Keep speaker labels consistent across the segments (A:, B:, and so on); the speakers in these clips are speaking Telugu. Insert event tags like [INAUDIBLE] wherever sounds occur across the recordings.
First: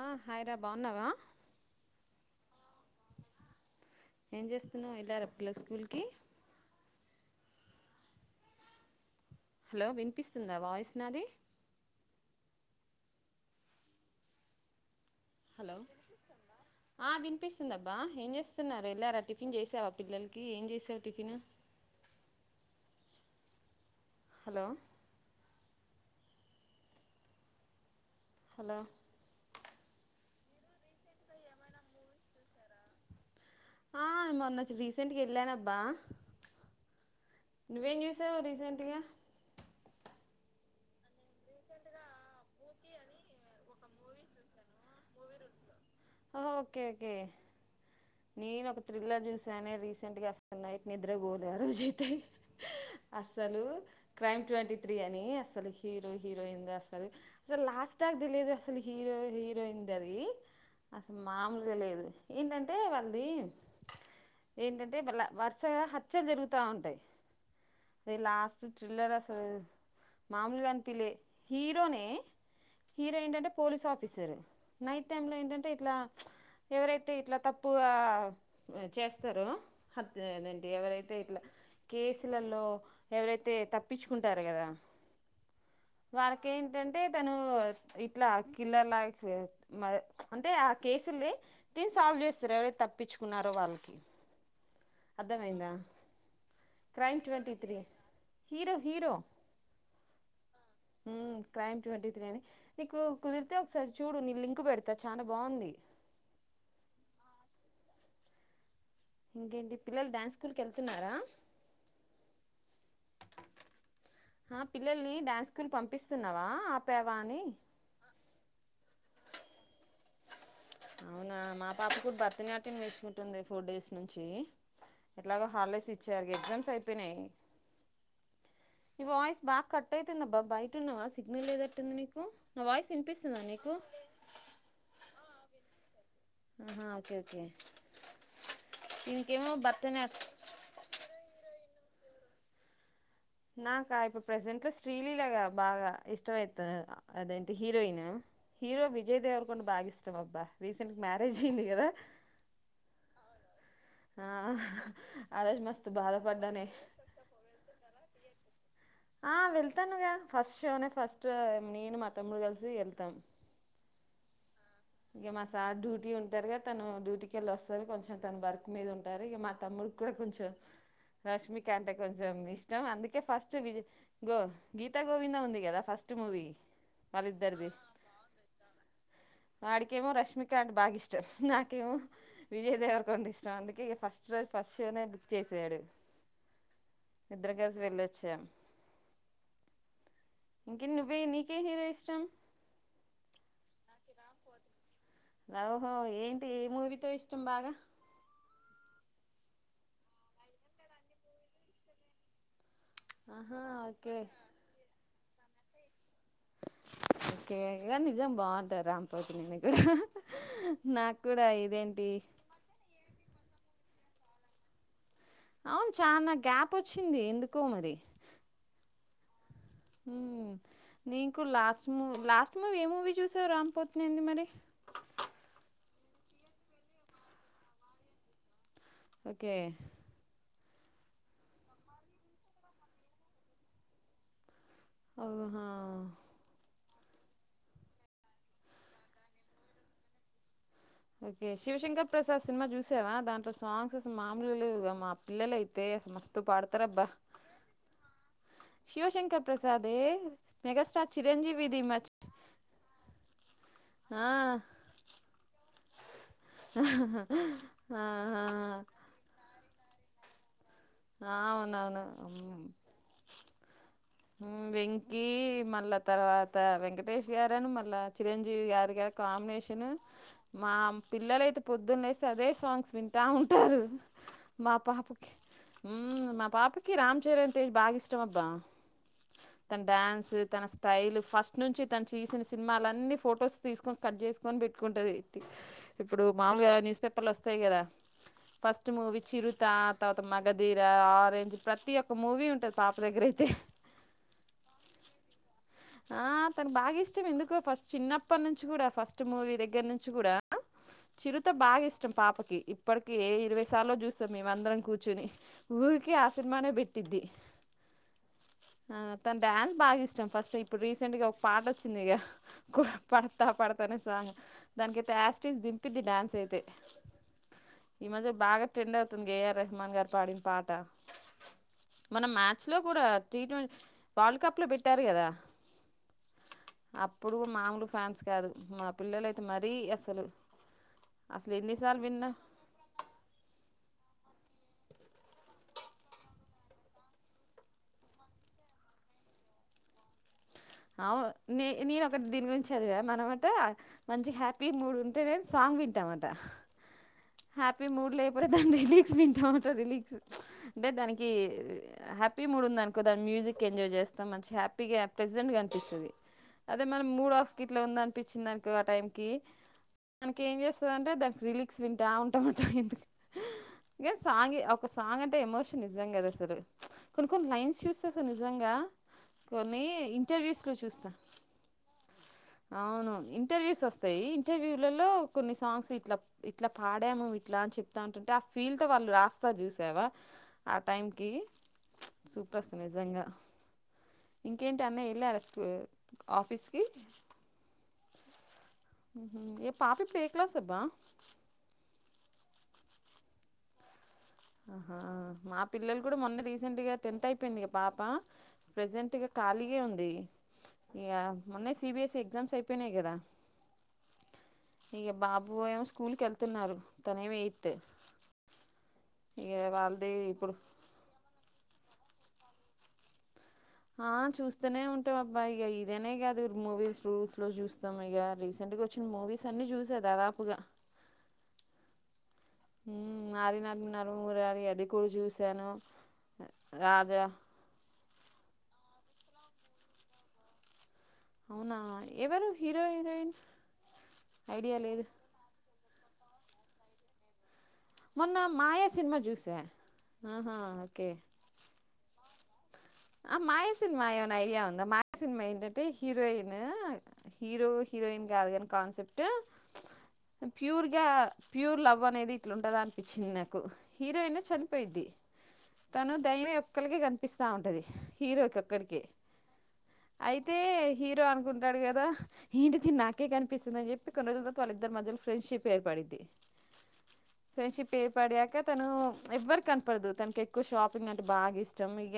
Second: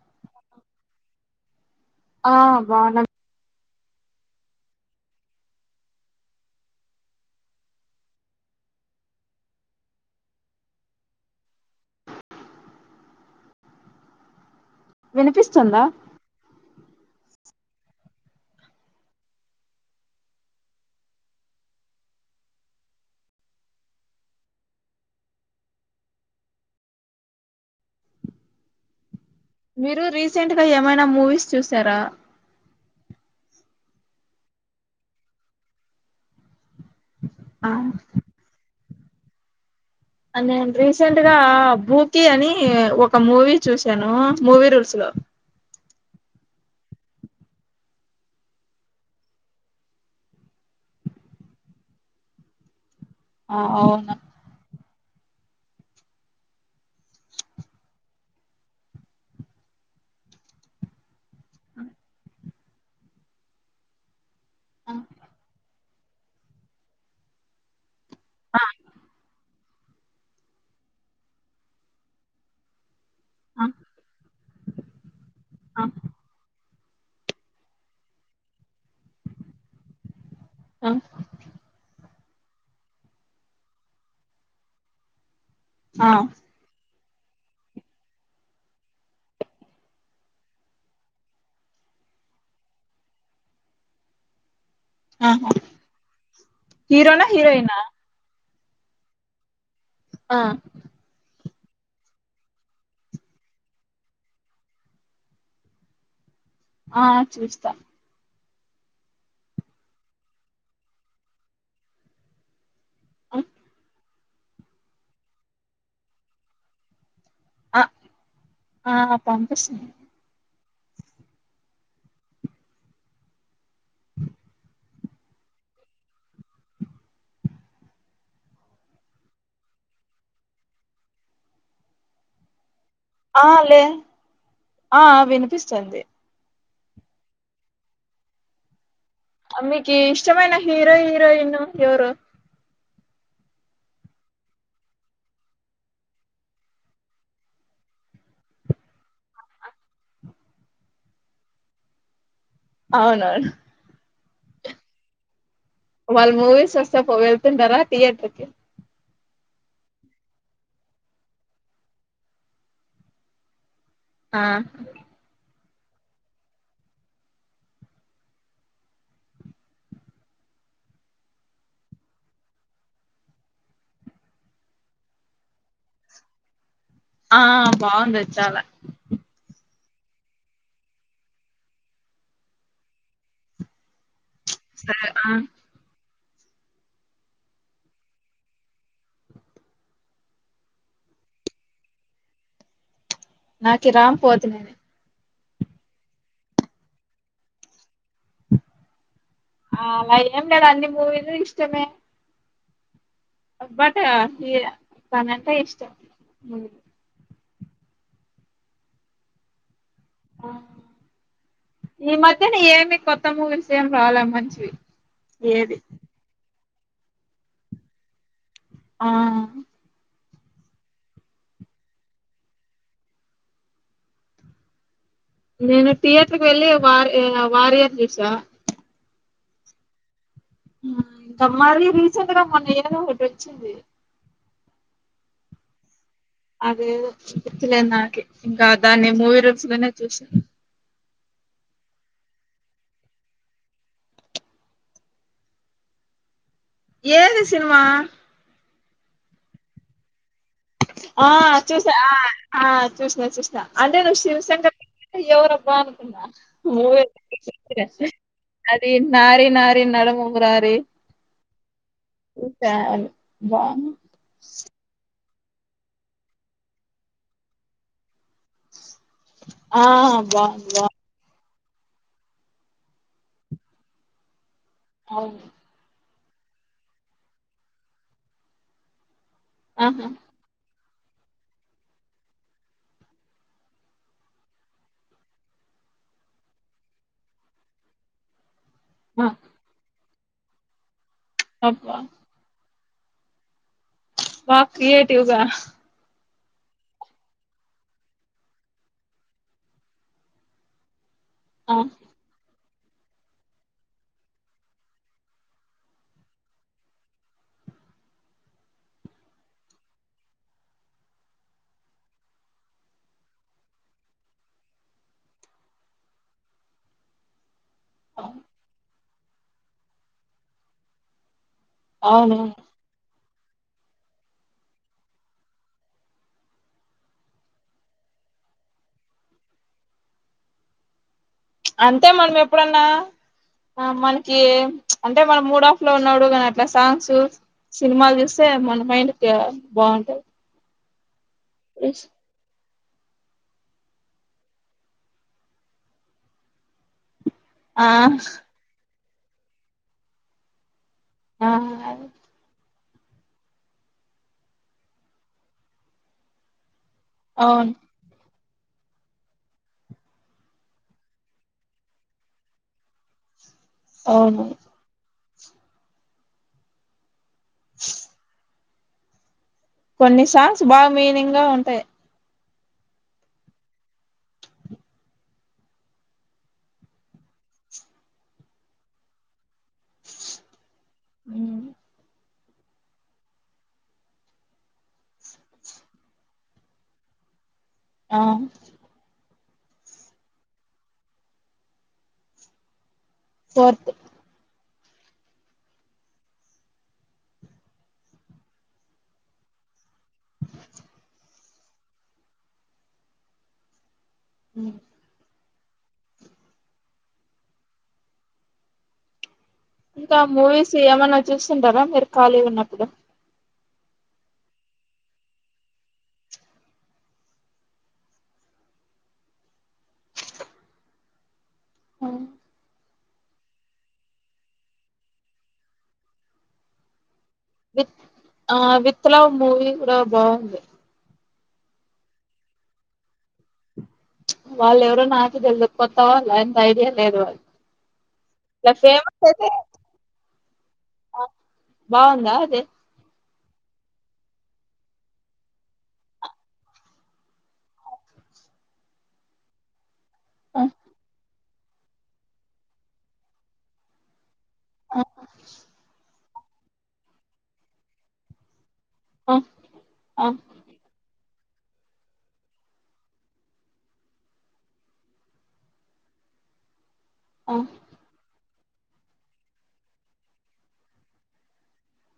A: ఆ హాయ్ రా బాగున్నావా
B: ఆ బాగున్నా
A: ఏం చేస్తున్నావ్ ఎళ్ళారా పిల్లలు స్కూల్కి హలో వినిపిస్తుందా వాయిస్ నాది హలో
B: విన్పిస్తుందా
A: ఆ వినిపిస్తుందబ్బా ఏం చేస్తున్నారు. ఎళ్ళారా టిఫిన్ చేసావా పిల్లల్కి ఏం చేసావ్ టిఫిన్ హలో హలో
B: మీరు రీసెంట్గా ఏమైనా మూవీస్ చూశారా
A: ఆ మొన్న రీసెంట్గా ఎళ్ళానబ్బా నువ్వేం చేసావ్ రీసెంట్గా
B: నేన్ రీసెంట్గా బూతి అని ఒక మూవీ చూశాను. మూవీ రూల్స్ లో
A: ఓకే ఓకే నేన్ ఒక థ్రిల్లర్ చూసానే రీసెంట్గా అసల్ నైట్ నిద్రపోలే ఆ రోజయితే
B: ఆ
A: అస్సలు
B: అవునా
A: క్రైమ్ ట్వంటీ త్రీ అని అసలు హీరో హీరోయిన్ది అసలు అసల్ లాస్ట్ దాకా తెలీదు అసలు హీరో హీరోయిన్ది అది అసల్ మామూల్గ లేదు ఏంటంటే వాళ్ళది ఏంటంటే మళ్ళ వర్సగా హత్యలు జరుగుతా ఉంటాయి. అదే లాస్ట్ థ్రిల్లర్ అసల్ మాముల్గా అన్పిలే హీరోనే హీరో ఏంటంటే పోలీస్ ఆఫీసర్ నైట్ టైంలో ఏంటంటే ఇట్లా ఎవరైతే ఇట్లా తప్పుగా చేస్తారో తే అదేంటి ఎవరైతే ఇట్ల కేస్ లల్లో ఎవరైతే తప్పించుకుంటార్ కదా వారికేంటం అంటే తను ఇట్లా కిల్లర్ల అంటే ఆ కేసులుది తిను సాల్వ్ చేస్తారు ఎవరైతే తప్పించుకున్నారో వాళ్ళకి అర్థమైందా క్రైమ్
B: హీరోనా
A: ట్వంటీ
B: హీరోయినా
A: త్రీ హీరో హీరో
B: ఆ
A: హ్మ్ క్రైమ్ ట్వంటీ త్రీ అని నీకు కుదిరితే ఒకసారి చూడు నిను లింక్ పెడతా చానా బావుంది
B: ఆ చూస్తా
A: ఇంకేంటి పిల్లలు డ్యాన్స్ స్కూల్కి ఎళ్తున్నారా
B: అ
A: ఆ పిల్లల్ని డ్యాన్స్ స్కూల్ పంపిస్తున్నావా ఆ
B: ఆ ఆ పంపిస్తున్న
A: అవునా మా పాప కూడా భరతనాట్యం నేర్చుకుంటుంది ఫోర్ డేస్ నుంచి ఎట్లాగో హార్లెస్ ఇచ్చారు ఎగ్జామ్స్ అయిపోయినాయి నీ వాయిస్ బాగా కట్ అయితుంది అబ్బా బయటన్నావా సిగ్నల్ లేదట్టుంది నీకు నా వాయిస్ ఇ
B: ఆ లే ఆ వినిపిస్తుంది
A: ఆ ఓకే ఓకే దీనికేమో
B: అ మీకి
A: భరతనాట్యం
B: ఇష్టమైన హీరో హీరోయిన్ ఎవరు
A: నాక ఇప్పుడు ప్రజెంట్లో శ్రీలీలాగా బాగా ఇష్టం మైతే అదేంటి హీరోయిన్ హీరో విజయ్ దేవరకొండ బాగా ఇష్టం అబ్బా రీసెంట్గా మ్యారేజ్ అయింది కదా
B: అవునవును
A: ఆ ఆ రోజు మస్త్
B: వాళ్ళు మూవీస్ వస్తే పో వెళ్తుంటారా థియేటర్ కి
A: ఆ వెళ్తానుగా ఫస్ట్ షోనే ఫస్ట్ నేను మా తమ్ముడు కలిసి వెళ్తాం
B: ఆ
A: ఇంగా మా సార్ డ్యూటీ ఉంటారుగా తను డ్యూటీకి ఎల్లి వస్తారు కొంచెం తను వర్క్ మీద ఉంటారు ఇంగా మా తమ్ముడికి కూడా కొంచెం రష్మిక అంటే కొంచెం ఇష్టం అందుకే ఫస్ట్ విజయ్ గో గీతా గోవిందం ఉంది కదా ఫస్ట్ మూవీ
B: ఆ
A: వాళ్ళిద్దరిది
B: బాగుందది చాలా
A: వాడికేమో రష్మిక అంటే బాగా ఇష్టం నాకేమో విజయ్ దేవరకొండ ఇష్టం అందుకే ఇగ ఫస్ట్ రోజు ఫస్ట్ షో నే
B: సరే
A: బుక్
B: ఆ
A: చేసాడు ఇద్దరం కలిసి వెళ్ళొచ్చాం ఇంకే నువ్వే నీకే హీరో ఇష్టం
B: నాకి రామ్ పోతినేని
A: ఓహో ఏంటి ఏ మూవీతో ఇష్టం బాగా
B: ఆ అలా ఏం లేదు అన్ని మూవీలు ఇష్టమే
A: ఆహా
B: బట్ ఆ
A: ఓకే
B: హి తనంటే ఇష్టం
A: ఓకే నిజం బాగుంటారు రామ్ పోతినేని కూడా హహ
B: ఆ
A: నాకు కూడా ఇదేంటి
B: త్త మూవీస్ ఏం రాలే మంచివి. ఏది
A: అవున్ చానా గ్యాప్ ప్పొచ్చింది ఎందుకో మరి.
B: ఆ
A: నీకు లాస్ట్ మూ లాస్ట్ మూవీ ఏ మూవీ చూసావు, రామ్ పోతినేనిది మరి.
B: నేను థియేటర్కి వెళ్ళి వార్ ఆ ఇ వారియర్ చూసా.
A: ఓకే
B: ఇంకా మారి రీసెంట్గా మొన్న ఏదో ఒకటొచ్చింది.
A: ఆహా
B: అదేదో గుర్తులే నాకే, ఇంకా దాన్ని మూవీ రూల్స్ లోనే చూస్నా
A: ఓకే శివశంకర్ ప్రసాద్ సినిమా చూసావా దాంట్లో సాంగ్స్ అసలు మామూలుగా లేవుగా, మా పిల్లలయితే అసలు మస్త్ త్ పాడతరబ్బా.
B: ఏది సినిమా
A: శివశంకర్ ప్రసాదే మెగాస్టార్
B: ఆ
A: చిరంజీవిది
B: చూసా
A: మచ్
B: ఆ ఆ చూసిన చూసిన అంటే నువ్వు
A: ఆ,
B: శివశంకర్ ప్రస్ అంటే ఎవరబ్బా అన్ కున్న మూవీ
A: ఆ,
B: అది నారీ నా నడమ మురారి
A: ఆ అవునవును,
B: అది. బాగుంది
A: ఉ వెం కీ మళ్ళా తర్వాత, వెంకటేష్ గారని మళ్ళా చిరంజీవి గారుగ
B: ఆ
A: కాంబినేషన్
B: బాగుంది
A: మా
B: బాగుంది
A: పిల్లలయితే పొద్దున్న లేస్తే అదే సాంగ్స్ వింటా ఉంటారు. మా పాపకి
B: అవును
A: ఉమ్ మా పాపకి రామ్ చరణ్ తేజ్ బాగా ఇష్టం అబ్బా. తన
B: ఆహా
A: డ్యాన్సు తన స్ స్టైల్ ఫస్ట్ నుంచి తను చేసిన సినిమాలన్నీ ఫొటోస్ తీసుకొని కట్ చేసుకొని పెట్టుకుంటది, ఇప్పుడు మాముూలుగా న్యూస్ పేపర్లు వస్తయి కదా ఫస్ట్ ట్ మూవీ
B: ఆ
A: చిరుతా తాత మ మగధీర ఆర్ రెంజ్ ప్రతి
B: అబ్బా
A: ఒక్క మూవీ ఉం పాప దగ్గర అయితే
B: వా క్రియేటివ్ గా
A: ఆ తను బాగా ఇష్టం ఎందుకో ఫస్ట్ చిన్నప్పటి నుంచి గుడ, ఫస్ట్ మూవీ దగ్గర నుంచి గుడా చిరుత
B: ఆ
A: బాగా ఇష్టం పాపకి. ఇప్పటిక ఇరవై సార్లో చూస్తాం మేమందరం కూర్ కూర్చొని ఊరికి ఆ సినిమానే పెట్టిద్ది, ఆ తన డ్యాన్స్ బాగా ఇష్టం ఫస్ట్ ఇప్పుడు రీసెంట్గా ఒక పాట వచ్చిందిగ, కు పడతా పడతనే సాంగ్ దానికైతే యాస్టీజ్ దింపిద్ది డ్యాన్స్ అయితే. ఈ మధ్య బాగ ట్రెండ్ అవుత్ తున్ గేయర్ తమన్ గారు పాడిన పాట మనం
B: అవును
A: మ్యాచ్ లో కూడా, టీ ట్వంటీ వరల్డ్ కప్లో పెట్టారు, కదా అప్పుడు మాములు ఫ్యాన్స్ కాదు మా పిల్లలయితే మరీ అసలు, అసలు ఎన్నిసార్లు
B: అంతే
A: విన్నా
B: మనం ఎప్పుడన్నా మన అంటే మనం మూడ్ ఆఫ్ లో ఉన్నాడు, కానీ అట్లా సాంగ్స్ సినిమాలు చూస్తే మన మైండ్ బా బాగుంటాది.
A: అవు ని నేను ఒకటి దీని గురించి, చదివా మనం అట మంచి హ్యాపీ మూడ్ ఉంటే నే సాంగ్ వింటాం అట, హ్యాపీ
B: ఆ
A: మూడు లేపోతే దాని, వింటా ఉంటే రిలీఫ్, అంటే దానికి
B: ఆ
A: హ్యాపీ మూడ్ ఉందాని, దాని మ్యూజిక్ ఎజాయ్ చేస్తాం మంచి హ్యాపీగా ప్రేజెంట్ గా, పీస్తది, అదే మనం మూడ్ ఆఫ్
B: అవును
A: గిట్ల ఉందా అనిపించిందాని, ఆ టైమ్ కి మనకి ఏం చేస్తుంది, అంటే దానికి రిలీక్స్ వింటా ఉంటా అట ఎందుకు, ఇగా
B: అవును
A: సాంగ్ గే ఒక సాంగ్, అంటే ఎమోషన్ నిజంగా అది అసలు, కొన్ని కొన్ని లైన్స్ చూస్తే అసలు నిజంగా, కొన్ని
B: సాంగ్స్
A: ఇంటర్వ్యూస్లో
B: బాగా
A: చూస్తా
B: మీనింగ్ గా ఉంటాయి.
A: అవును ఇంటర్వ్యూస్ వస్తాయి. ఇంటర్వ్యూలలో కొన్ని సాంగ్స్ ఇట్లా ఇట్లా పాడాము ఇట్లా అని చెప్తా ఉంటుంటే ఆ ఫీల్తో వాళ్ళు రాస్తారు. చూ సేవ ఆ టైమ్ కి
B: హ్మ్.
A: సూపర్స్ నిజంగా ఇంకేంటి అన్నయ వేలారా స్కూ ఆఫీస్ కి
B: ఆ
A: ఏ పాప ఇప్పుడు ఏ క్లాస్ అబ్బా,
B: ఫోర్త్
A: ఆహా మా పిల్లలు కూడా మొన్న రీసెంట్గా టెన్త్ అయిపోయింది. పాప ప్రెజెంట్ గా ఖాళ్ళి గా ఉంది. ది ఇగా మొన్నే సిబీఎస్ఈ ఎగ్జామ్స్ అయిపోయినాయి కదా,
B: హ్మ్.
A: ఇగా బాబూ బాయ్స్ ఏమో స్కూల్కి వెళ్తున్నారు తనేమో ఎయిత్, ఇక వాళ్ళది
B: ఇంకా
A: ఇప్పుడు
B: మూవిస్ ఏమన్నా చుస్ తుంటారా మీరు ఖాళీ ఉన్నప్పుడు,
A: ఆ చూస్తూనే ఉంటాం అబ్బా ఇక ఇదనే కాదు మూవీస్ రూల్స్లో చూస్తాం, ఇక రీసెంట్గా వచ్చిన మూవీస్ అన్ని చూసా దాదాపుగా,
B: హు
A: నారి నారా నరమూరారి అది కూడా చూశాను, రాజా
B: విత్ ఆ విత్ లావ్ మూవి కూడా బాంది
A: అవునా ఎవరు హీరో హీరోయిన్ ఐడియా
B: వాళ్ళ
A: లేదు
B: ఎవరో నాకు తెల్డు కొత్తవాళ్ళ అంత ఐడియా లేదు
A: మొన్న
B: ఇలా
A: మాయా సినిమా
B: ఫేమస్ అయితే
A: జూసా ఆహా ఓకే
B: బాగుందా అదే
A: ఆ మాయా సినిమా ఏమనా ఐడియా ఉందా మాయా సినిమా ఏంటంటే హీరోయిన్ హీరో హీరోయిన్ కాదు కాని కాన్సెప్ట్
B: ఆ
A: ప్యూర్గా ప్యూర్ లవ్ అనేది ఇట్లాంటదా అనిపించింది నాకు హీరోయిన్
B: ఆ!
A: చనిపోయిద్ది తను తైన ఒక్కలకి కనిపిస్తా టది హీరోక అక్కడికి
B: ఆ! ఆ!
A: అయితే హీరో అను ఉంటాడు కదా ఎంటి తిని నాకే కనిపిస్తుందిని చెప్పి కొన్ని రోజుల తత వాళ్ళిద్దరు మధ్యలో ఫ్రెండ్షిప్ ఏర్పడిద్ది
B: ఆ!
A: ఫ్రెండ్షిప్ ఏర్పడ్యాక తను ఎవ్వరి కనపడదు తనకి ఎక్కువ షాపింగ్ అంటే బాగా ఇష్టం ఇక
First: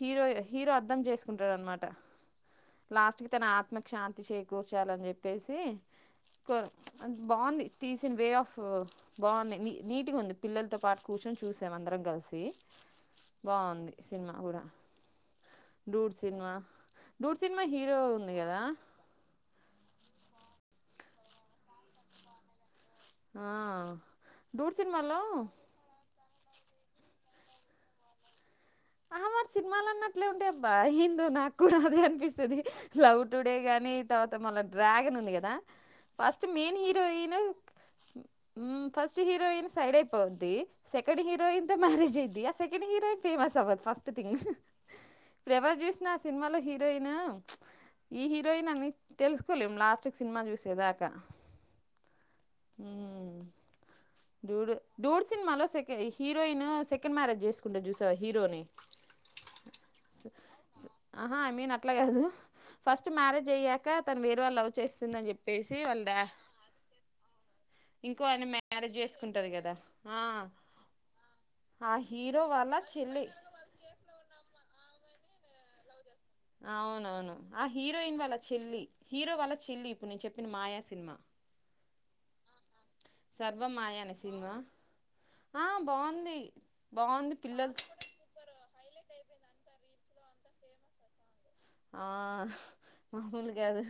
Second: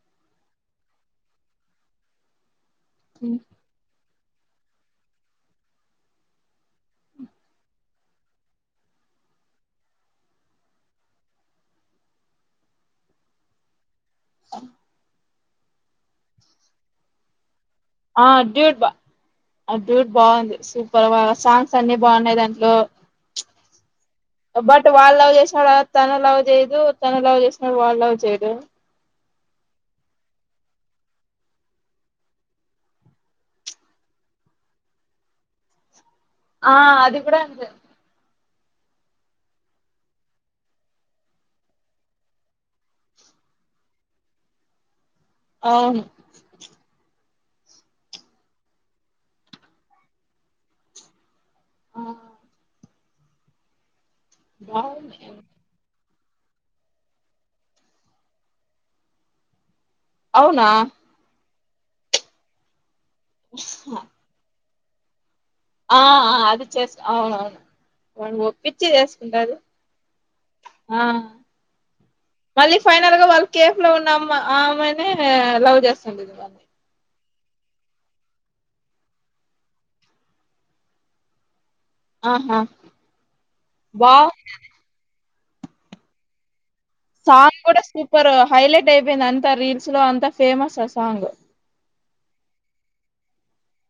A: హీరోయ హీరో అర్థం చేసుకుంటాడ అనమాట లాస్ట్ క
B: హ్మ్.
A: తన ఆత్మక్షాంతి చేకూర్చాలని చెప్పేసి బాగుంది తీసిన వే ఆఫ్ బాగుంది నీట్గా ఉంది పిల్లలతో పాటు కూర్చొని చూసాం అందరం కలిసి బాగుంది కూడా డూడ్ సినిమా డూడ్సి
B: ఆ డ్యూడ్ బా డ్యూడ్ బాగుంది సూ పర్ మా సాంగ్స్ అన్నిీ బాగున్నాయి దాంట్లో
A: ఆ, డూడ్
B: బట్ వాడు
A: సినిమాలో
B: లవ్ చేసిన దాన్ని తన లవ్ చేయదు తన లవ్ చేసినడు వాళ్ళు లవ్ చేయదు
A: ఆహ వాడి సినిమాలు అన్నట్లే ఉంటే అబ్బా ఏందో నాకు కూడా అద అనిపిస్తుది లవ్ టుడే గాని తర్వాత మళ్ళా డ్రాగన్ ఉంది కదా ఫస్ట్
B: ఆ
A: మెయిన్
B: అది
A: హీరోయిన్
B: కూడా అంతే
A: ఫస్ట్ హీరోయిన్ సైడ్ అయిపోద్ది సెకండ్ హీరోయి తో మ్యారేజ్ అయిద్ది ఆ సెకండ్ హీరోయిన్ ఫేమస్ అవ్వద్ ఫస్ట్ థింగ్ ఎవరు
B: అవును
A: చూసిన ఆ సినిమాలో హీరోయిన్ ఈ హీరోయిన్ అని తెలుసుకోలేము లాస్ట్ సినిమా చూసేదాకా
B: ఆ
A: డూడు
B: బాగుంది
A: డూడ్సిన్మ లోసెక హీరోయిన్ సెకండ్ మ్యారేజ్ జేసుకుంటే చూసావ హీరోని
B: అవునా
A: అట్ల గాదు ఫస్ట్ మ్యారేజ్ అయ్యాక తను వేరే వాళ్ళు అ చేస్తుందని చెప్
B: ఆ అది చేస్ అవునవును
A: ఇంకో ఆయన
B: వానిఒప్పించి
A: మ్యారేజ్
B: చేసుకుంటది
A: కదా ఆ
B: ఆ
A: ఆ హీరో వాళ్ళ
B: మళ్ళీ ఫైనల్గా
A: చెల్లి
B: వాళ్ళు కే లో ఉన్న అమ్మ ఆ అమ్మాయినే లవ్ చేస్
A: అవునవును. ఆ హీరోయిన్ వాళ్ళ చెల్లి. హీరో వాళ్ళ చెల్లి ఇప్పుడు నేను చెప్పిన మాయా సినిమా.
B: ఆహా
A: సర్వ మాయ అనే
B: బావ్
A: సినిమా ఆ బావుంది.
B: సాంగ్ కూడా సూపర్ హైలైట్ అయిపోయింది అంత రీల్ స్లో అంతా ఫేమస్ ఆ సాంగ్.
A: ఆ మామూలు కాదు.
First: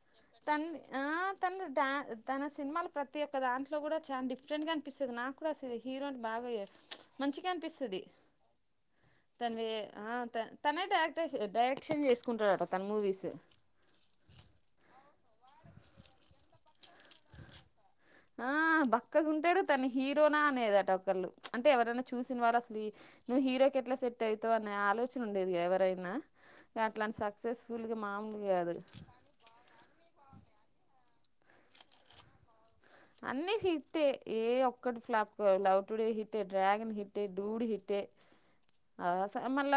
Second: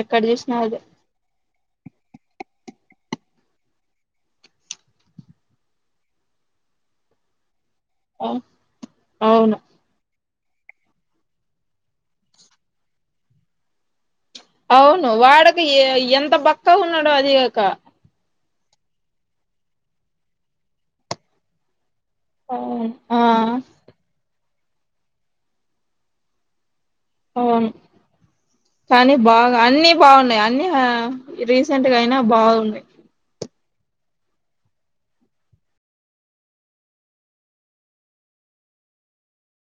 B: ఎక్కడ చూసినా
A: తన్ది
B: అదే
A: ఆ తన్ధి తా తన సినిమాలు ప్రతి ఒక్క దాంట్లో కూడా చానా డిఫరెంట్ గా అనిపిస్తది. నాకు కూడా అసలు హీరోయిని బాగ చ్ మంచిగా పిస్తది
B: అవును
A: తనవే ఆ త తనే డైరెక్టర్ డైరెక్షన్ చేసుకుంటాడట తన మూవీస్.
B: అవును వాడికి ఎంత బక్కగా ఉన్నాడో అదిగాక
A: ఆ బక్కగా ఉంటడు తను హీరోనా అనేది అట ఒకళ్ళు అంటే ఎవరన్నా చూసిన వారు అసలు
B: అవును ఆ
A: నువ్వు హీరోకి ఎట్లా సెట్ అయి [UNINTELLIGIBLE] అనే ఆలోచన ఉండేది ఎవరైనా అట్లాంటి
B: అవును
A: సక్సెస్ఫుల్గా మామూలు కాదు
B: కానీ బాగా అన్ని బాగున్నయి అన్ని ఆ రీసెంట్ గా అయినా బావున్నయి.
A: అన్నీ హిట్టే ఏ ఒక్కటి ఫ్లాప్ లవ్ టుడే హిట్టే, డ్రాగన్ హిట్టే, డూడ్ హిట్టే ఆ స మళ్ళా